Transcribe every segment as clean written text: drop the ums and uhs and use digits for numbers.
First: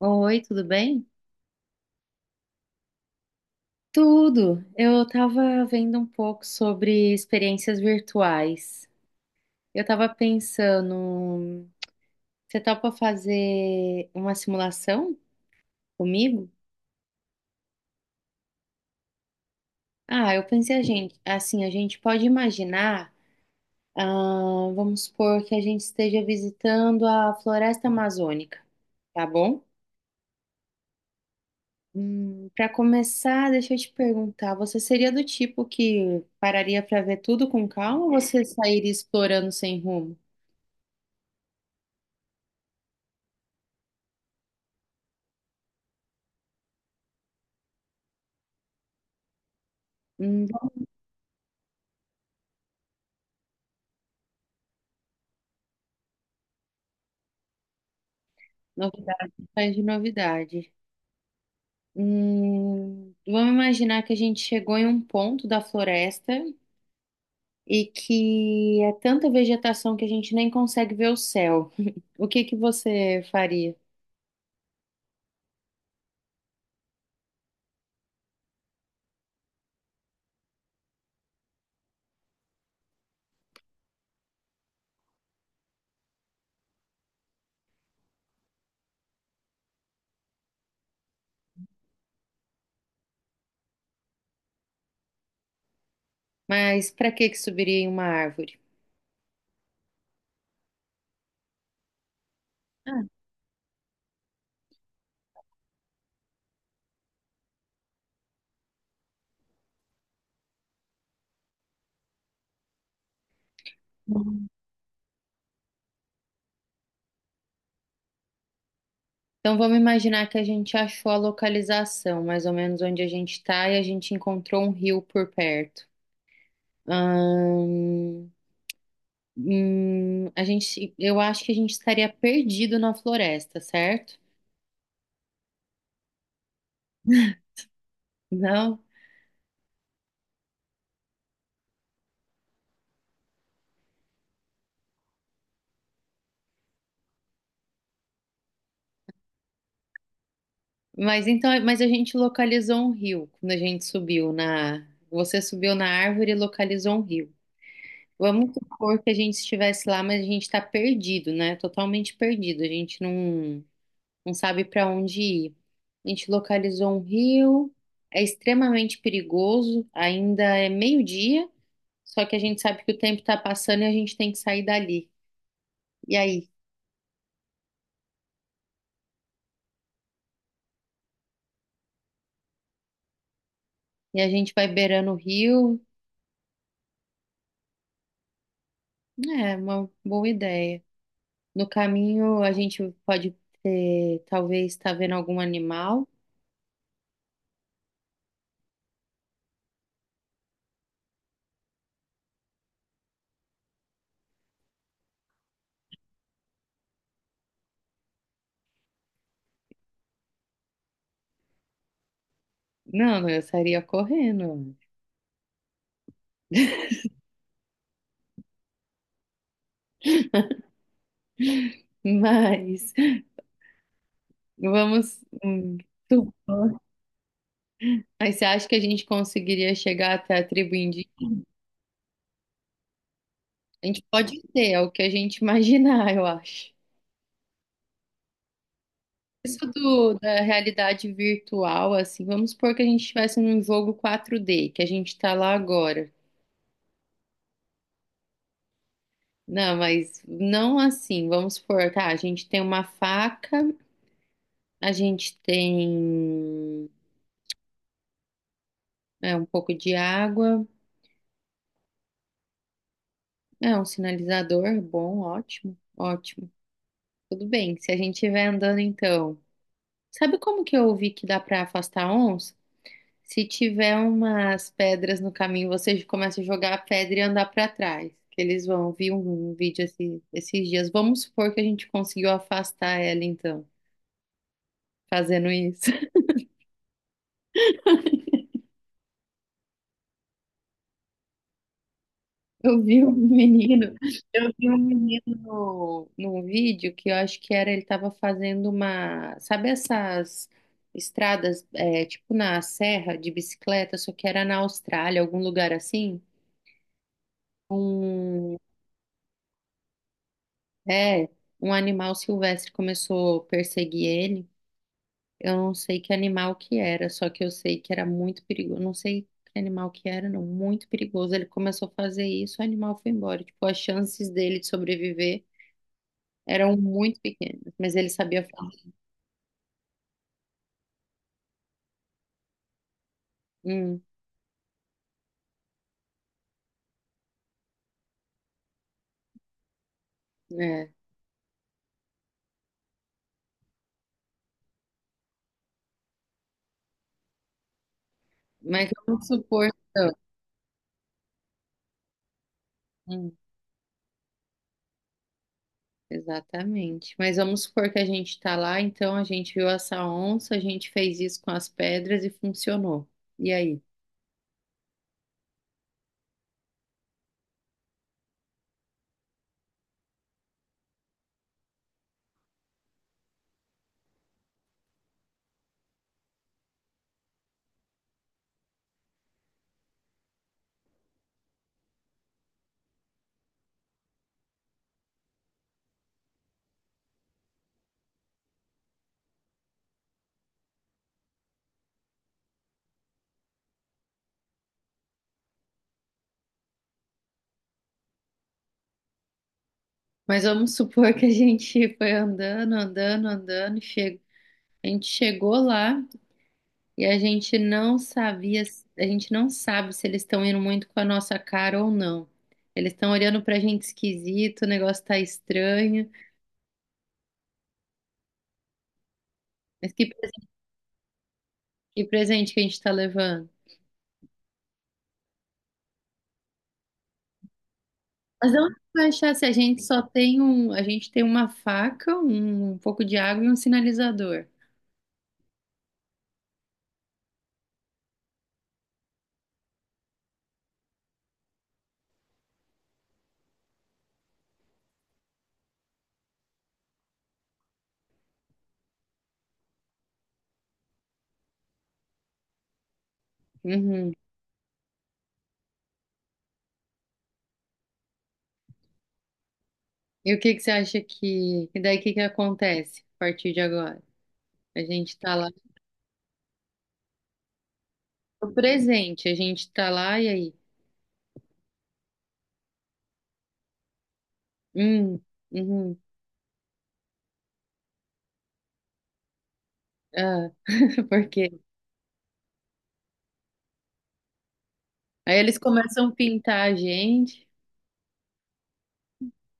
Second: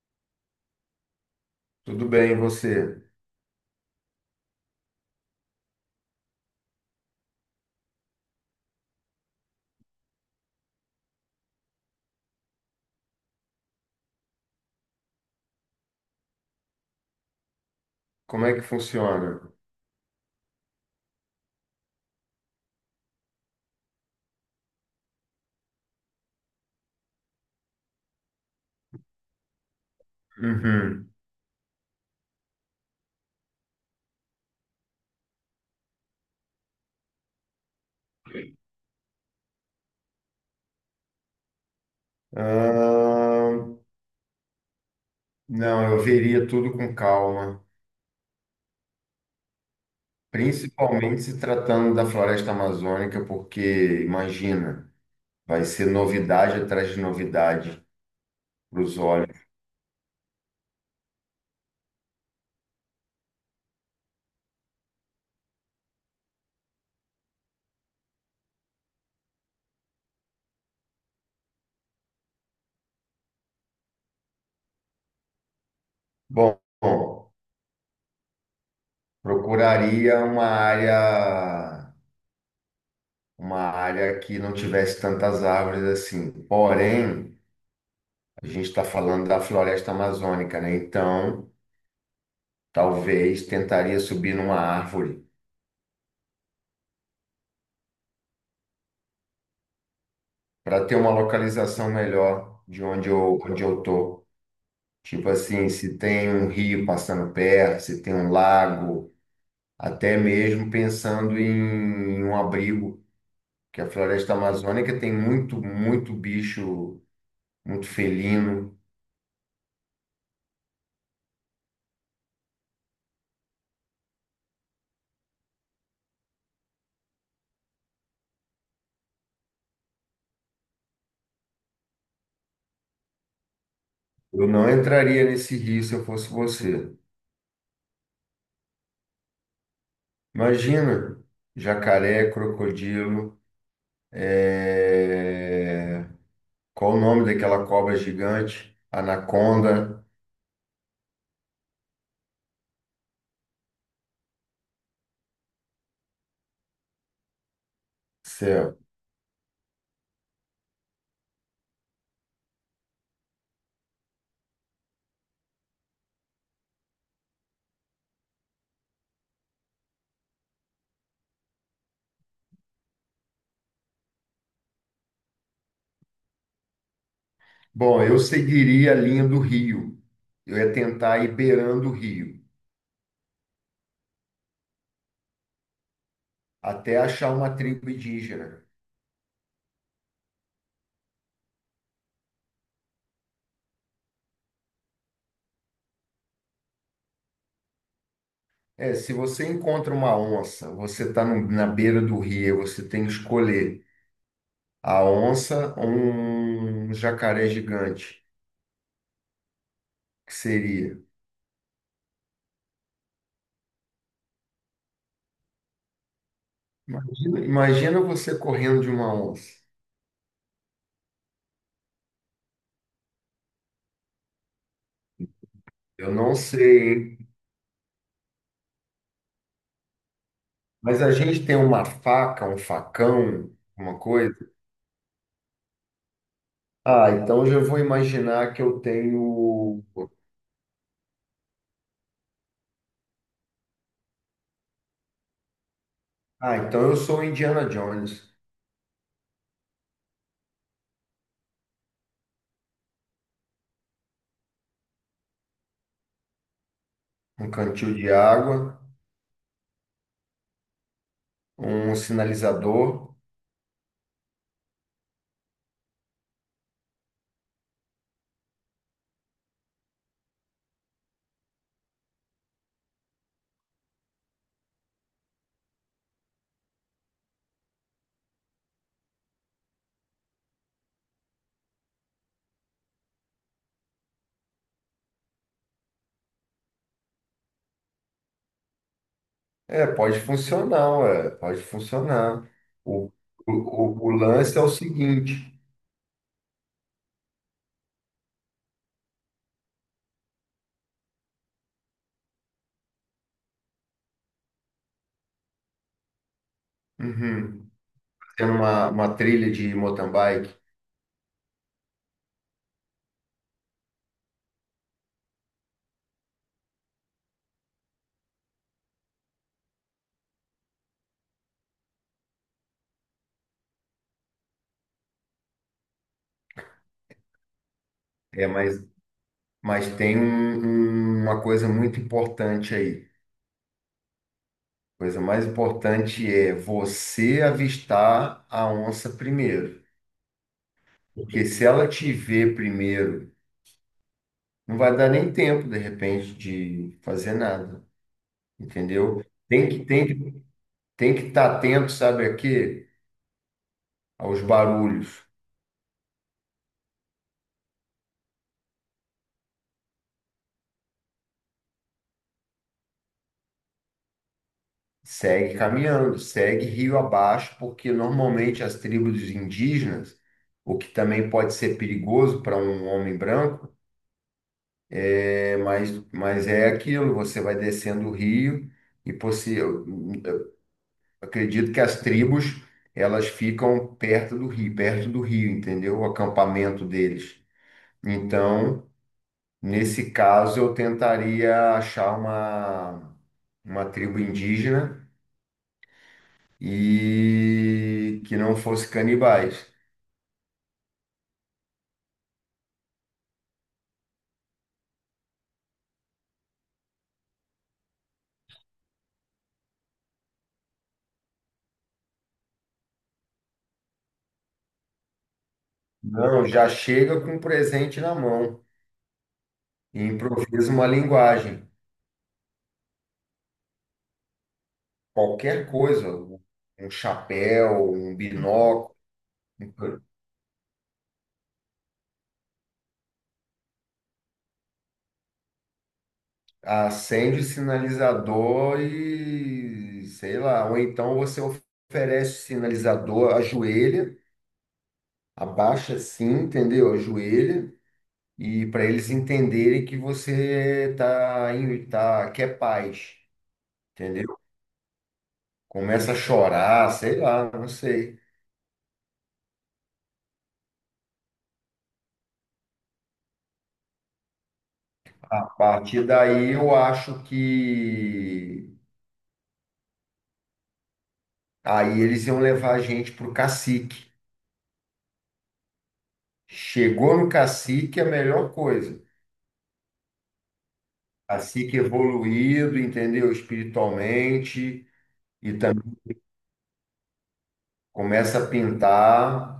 Oi, tudo bem? Tudo bem, e você? Tudo. Eu estava vendo um pouco sobre experiências virtuais. Eu estava pensando, você topa fazer uma simulação comigo? Como é que funciona? Eu pensei a gente, assim, a gente pode imaginar, vamos supor que a gente esteja visitando a floresta amazônica, tá bom? Uhum. Para começar, deixa eu te perguntar, você seria do tipo que pararia para ver tudo com calma ou você sairia explorando sem rumo? Ah, não, eu veria tudo com calma, Hum, principalmente se tratando da floresta amazônica, porque imagina, vai ser novidade atrás de novidade para os novidade, olhos. faz de novidade. Vamos imaginar que a gente chegou em um ponto da floresta e que é tanta vegetação que a gente nem consegue ver o céu. O que que você faria? Bom, procuraria uma área que não tivesse tantas árvores assim. Porém, a gente está falando da floresta amazônica, né? Então talvez tentaria subir numa árvore Mas para que que subiria em uma árvore? para ter uma localização melhor de Ah. Onde eu tô. Tipo assim, se tem um rio passando perto, se tem um lago, até mesmo pensando em um abrigo, que a floresta amazônica tem muito, muito bicho, muito felino. Então vamos imaginar que a gente achou a localização, mais ou menos onde a gente está, e a gente encontrou um rio por perto. Ahn, a gente, eu acho que a gente estaria perdido na floresta, certo? Eu não entraria nesse rio se eu fosse você. Não. Imagina, jacaré, crocodilo, é... qual o nome daquela cobra gigante? Anaconda. Mas então, mas a gente localizou um rio quando a gente subiu na. Você subiu na árvore e localizou um rio. Vamos Céu. supor que a gente estivesse lá, mas a gente está perdido, né? Totalmente perdido. A gente não, não sabe para onde ir. A gente localizou um rio, é extremamente perigoso, ainda é meio-dia, só que a gente sabe que o tempo está passando e a gente tem que sair dali. E aí? Bom, eu seguiria a linha do rio. Eu ia tentar ir beirando o rio, E a gente vai beirando o rio. até achar uma tribo indígena. É uma boa ideia. No caminho, a gente pode ter, talvez, estar vendo algum animal. É, se você encontra uma onça, você está na beira do rio, você tem que escolher a onça ou um jacaré gigante, que seria. Não, não, eu estaria correndo. Imagina, imagina você correndo de uma onça. Mas vamos. Eu tu- não sei, hein? Mas você acha que a gente conseguiria chegar até a tribo Mas a indígena? gente tem uma faca, um facão, A uma gente coisa. pode ter, é o que a gente imaginar, eu acho. Ah, então eu já vou imaginar que eu Isso tenho. do, da realidade virtual, assim, vamos supor que a gente estivesse num jogo 4D que a gente está lá agora. Ah, então eu sou o Indiana Jones. Não, mas não assim. Vamos supor, tá? A gente tem uma faca, a gente tem Um cantil de água, um pouco de água, um sinalizador. é um sinalizador, bom, ótimo, ótimo. Tudo bem. Se a gente estiver andando, então. Sabe como que eu ouvi que dá pra afastar onça? Se tiver umas pedras no caminho, você começa a jogar a pedra e andar pra trás. Que eles vão. Vi um, um vídeo esses dias. Vamos supor que a gente conseguiu afastar ela, então, fazendo isso. É, pode funcionar, ué, pode funcionar. Eu vi O, um o, menino, o, o eu lance é vi o um menino seguinte: no, num vídeo que eu acho que era, ele tava fazendo uma, sabe essas estradas, é, tipo na serra de bicicleta, só que era na Austrália, algum lugar assim? uhum, tem Um, uma trilha de mountain bike, é, um animal silvestre começou a perseguir ele. Eu não sei que animal que era, só que eu sei que era muito perigoso. Não sei que animal que era, não, muito perigoso. Ele começou a fazer isso, o animal foi embora. Tipo, as chances dele de sobreviver. Eram muito pequenos, mas ele sabia é, falar. mas, mas tem uma coisa muito importante aí. Hum, A coisa mais importante é você avistar a onça primeiro. é. Porque se ela te ver primeiro não vai dar nem tempo, de repente, de fazer nada, Mas entendeu? vamos supor. Tem que tem que tem que estar atento, sabe aqui, hum, aos barulhos. exatamente. Mas vamos supor que a gente está lá, então a gente viu essa onça, a gente fez isso com as pedras e funcionou. E aí? Segue caminhando, segue rio abaixo, porque normalmente as tribos indígenas, o que também pode ser perigoso para um homem branco, mas é aquilo, você vai descendo o rio e eu acredito que as tribos elas ficam perto do rio, entendeu? O acampamento deles. Então, Nesse caso, eu tentaria achar uma tribo indígena e que não fosse canibais. Mas vamos supor que a gente foi andando, andando, andando e chegou. A gente chegou lá e a gente não sabia, a gente não sabe se eles estão indo muito com a nossa cara ou não. Eles estão olhando pra gente esquisito, o negócio tá estranho. Não, já chega com um presente na mão Mas e que. improvisa uma linguagem. Que presente que a gente está levando? Qualquer coisa, um chapéu, um Mas onde binóculo, vai achar se a gente só tem um, a gente tem uma faca, um, pouco de água e um sinalizador. acende o sinalizador e sei lá. Ou então você oferece o sinalizador, ajoelha, abaixa assim, entendeu? Ajoelha e para eles entenderem que você tá quer paz, Uhum. entendeu? Começa a chorar, sei lá, não sei. E o que que você acha que, e daí o que que acontece a partir de agora? A gente tá A lá, partir daí eu acho o que presente, a gente tá lá e aí? aí eles iam levar a gente pro cacique. Hum, uhum, Chegou no cacique é a melhor coisa. ah, por quê? Cacique evoluído, entendeu? Espiritualmente Aí e eles também começam a pintar a gente, começa a pintar.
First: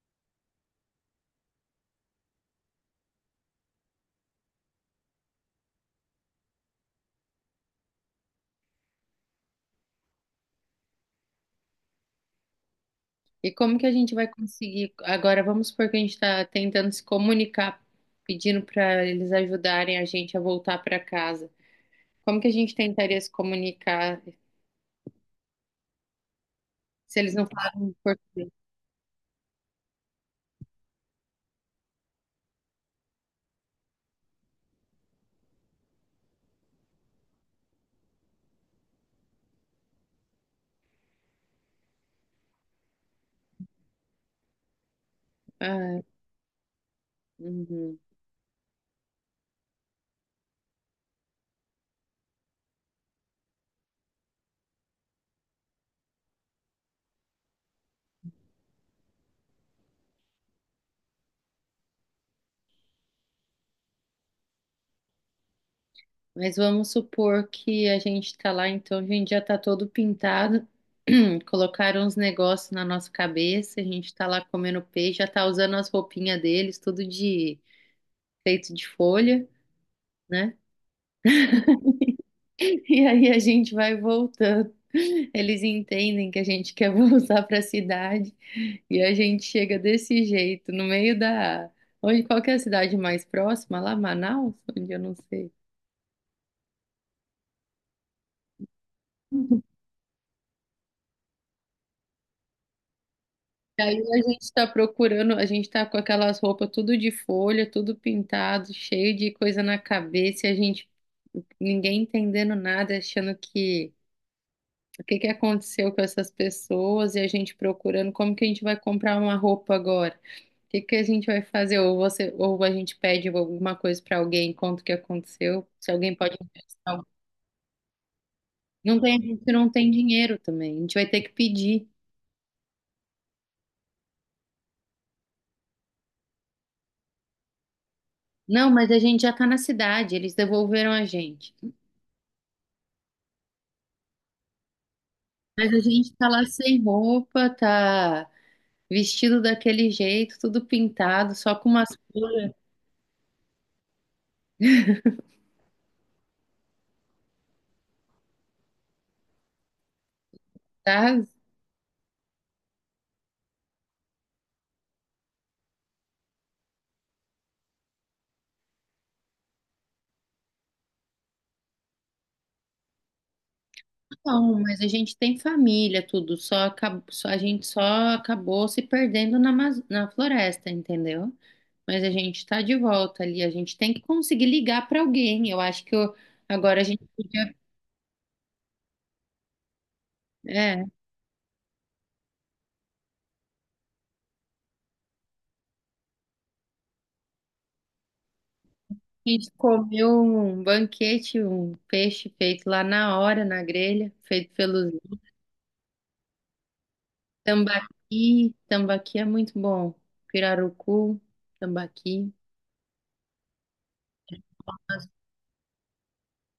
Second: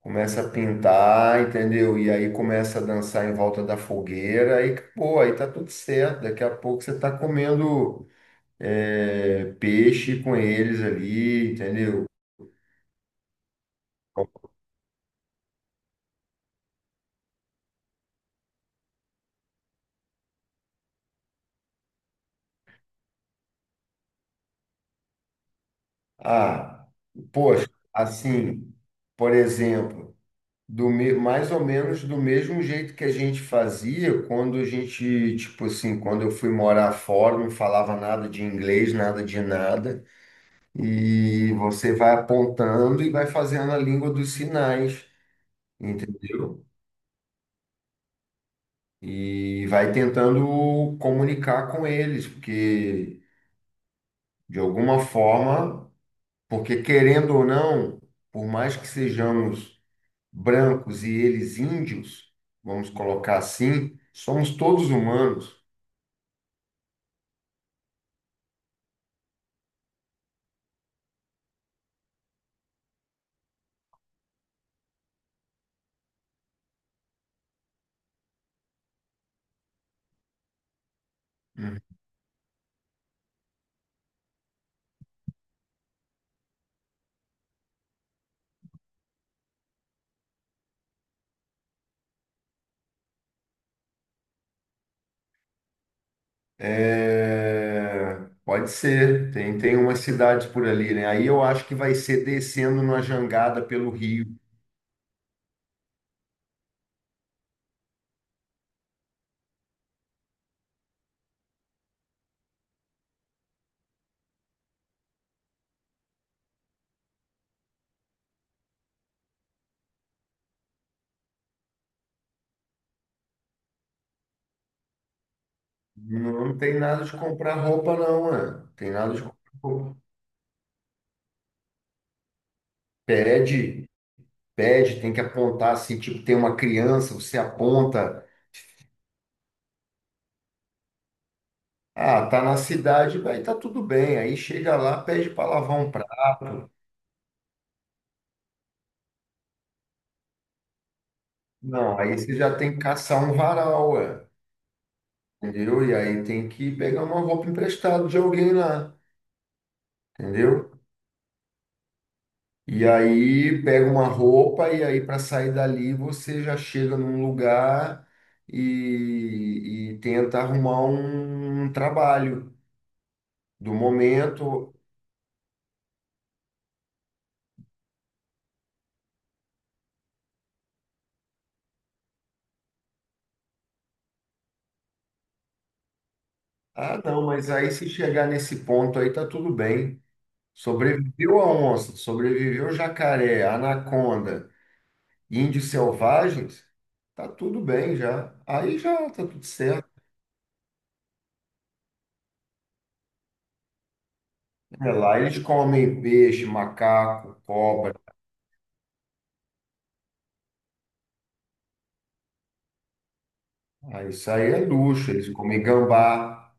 Começa a pintar, entendeu? E aí começa a dançar em volta da fogueira e acabou, aí tá tudo certo. Daqui a pouco você tá comendo peixe com eles ali, entendeu? e como que a gente vai conseguir? Agora vamos supor que a gente está tentando se comunicar, pedindo para eles ajudarem a gente a voltar para casa. Como que a gente tentaria se comunicar Ah, se eles não poxa, falam por... assim, por exemplo, mais ou menos do mesmo jeito que a gente fazia quando a gente, tipo assim, quando eu fui morar fora, não falava nada de inglês, nada de nada. E você vai apontando e vai fazendo a língua dos sinais, Ah, entendeu? uhum. E vai tentando comunicar com eles, porque de alguma forma, porque querendo ou não, por mais que sejamos brancos e eles índios, vamos colocar assim, somos todos humanos. Mas vamos supor que a gente está lá, então a gente já está todo pintado, colocaram uns negócios na nossa cabeça, a gente está lá comendo peixe, já está usando as roupinhas deles, tudo de feito de folha, né? Uhum. E aí a gente vai voltando. Eles entendem que a gente quer voltar para a cidade e a gente chega desse jeito, no meio da. Onde, qual que é a cidade mais próxima? Lá, Manaus? Onde eu não sei. É, pode ser, tem umas cidades por ali, né? Aí eu acho que vai ser descendo numa jangada E pelo aí rio. a gente está procurando, a gente está com aquelas roupas tudo de folha, tudo pintado, cheio de coisa na cabeça, e a gente, ninguém entendendo nada, achando que o que que aconteceu com essas pessoas e a gente procurando como que a gente vai comprar uma roupa agora? O que que a gente vai fazer? Ou você, ou a gente pede alguma coisa para alguém, conta o que aconteceu, se alguém pode Não tem emprestar. nada de comprar roupa, não, né? Tem Não nada tem, a de gente comprar não tem roupa. dinheiro também, a gente vai ter que pedir. Pede, pede, tem que apontar assim, tipo, tem uma criança, você aponta, Não, mas a gente já tá na cidade, eles devolveram a gente. ah, tá na cidade, vai, tá tudo bem. Aí chega lá, pede para Mas a lavar um gente tá lá prato. sem roupa, tá vestido daquele jeito, tudo pintado, só com umas Não, aí você flores, já tem que caçar um varal, ué, entendeu? E aí tem que pegar uma roupa emprestada de alguém lá, entendeu? tá? E aí pega uma roupa e aí para sair dali você já chega num lugar e tenta arrumar um trabalho do Não, momento. mas a gente tem família, tudo, só, só, a gente só acabou se perdendo na, na floresta, entendeu? Mas a gente tá de volta ali, a gente tem que conseguir ligar pra alguém. Eu acho que agora a Ah, gente não, mas podia, aí se chegar nesse ponto aí tá tudo bem. é, a Sobreviveu a onça, sobreviveu o jacaré, a anaconda, índios selvagens, tá tudo bem já. Aí já tá tudo gente certo. comeu um banquete, um peixe feito lá na hora, na grelha, feito pelos É, lá eles comem peixe, macaco, cobra. tambaqui, tambaqui é muito bom, pirarucu, tambaqui. Ah, isso aí é luxo, eles comem gambá.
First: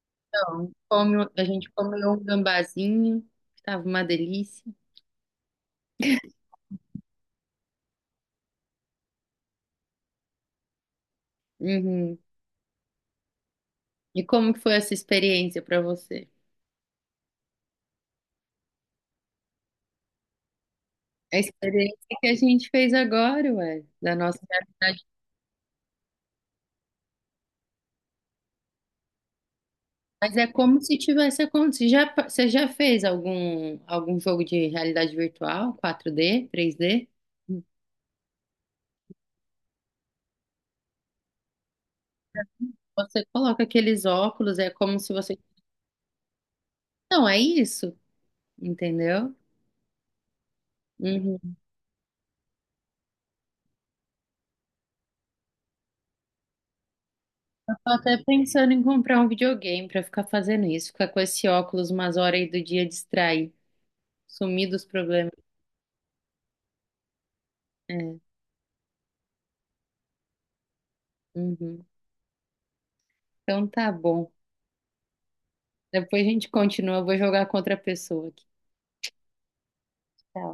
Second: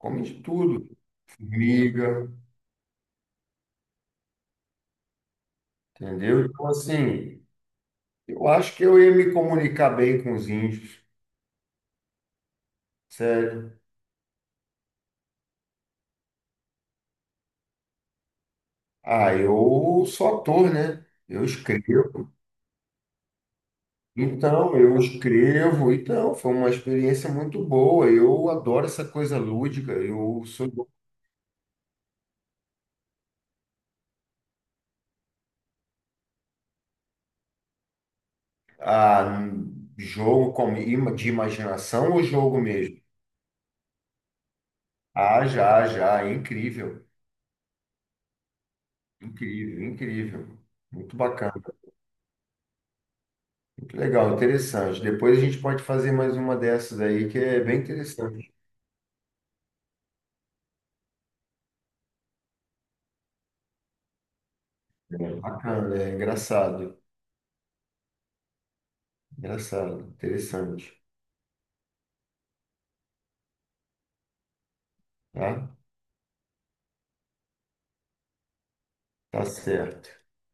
Come de Então, tudo, a gente comeu um formiga, gambazinho, que tava uma delícia. entendeu? Então, assim, eu acho que eu ia me comunicar bem com os índios, Uhum. sério. E como que foi essa experiência para você? Ah, eu sou ator, né? A Eu experiência que escrevo. a gente fez agora, ué, da nossa Então, eu realidade. escrevo. Então, foi uma experiência muito boa. Eu adoro essa coisa lúdica. Mas Eu é sou como se tivesse acontecido. Já, você já fez algum, algum jogo de realidade virtual, 4D 3D? ah, jogo com, de imaginação ou jogo mesmo? Você coloca aqueles óculos, é como se você. Ah, já, já. Incrível. Não, é isso, entendeu? Incrível, incrível. Muito bacana. Uhum. Que legal, interessante. Depois a gente pode fazer mais uma dessas aí, que é Eu bem tô até interessante. pensando em comprar um videogame para ficar fazendo isso, ficar com esse óculos umas horas aí do dia distrair, sumir dos problemas. É bacana, é engraçado. É. Engraçado, interessante. Uhum. Então tá bom. Tá? Depois a gente continua. Eu vou jogar contra a pessoa aqui. Tá certo. Tá?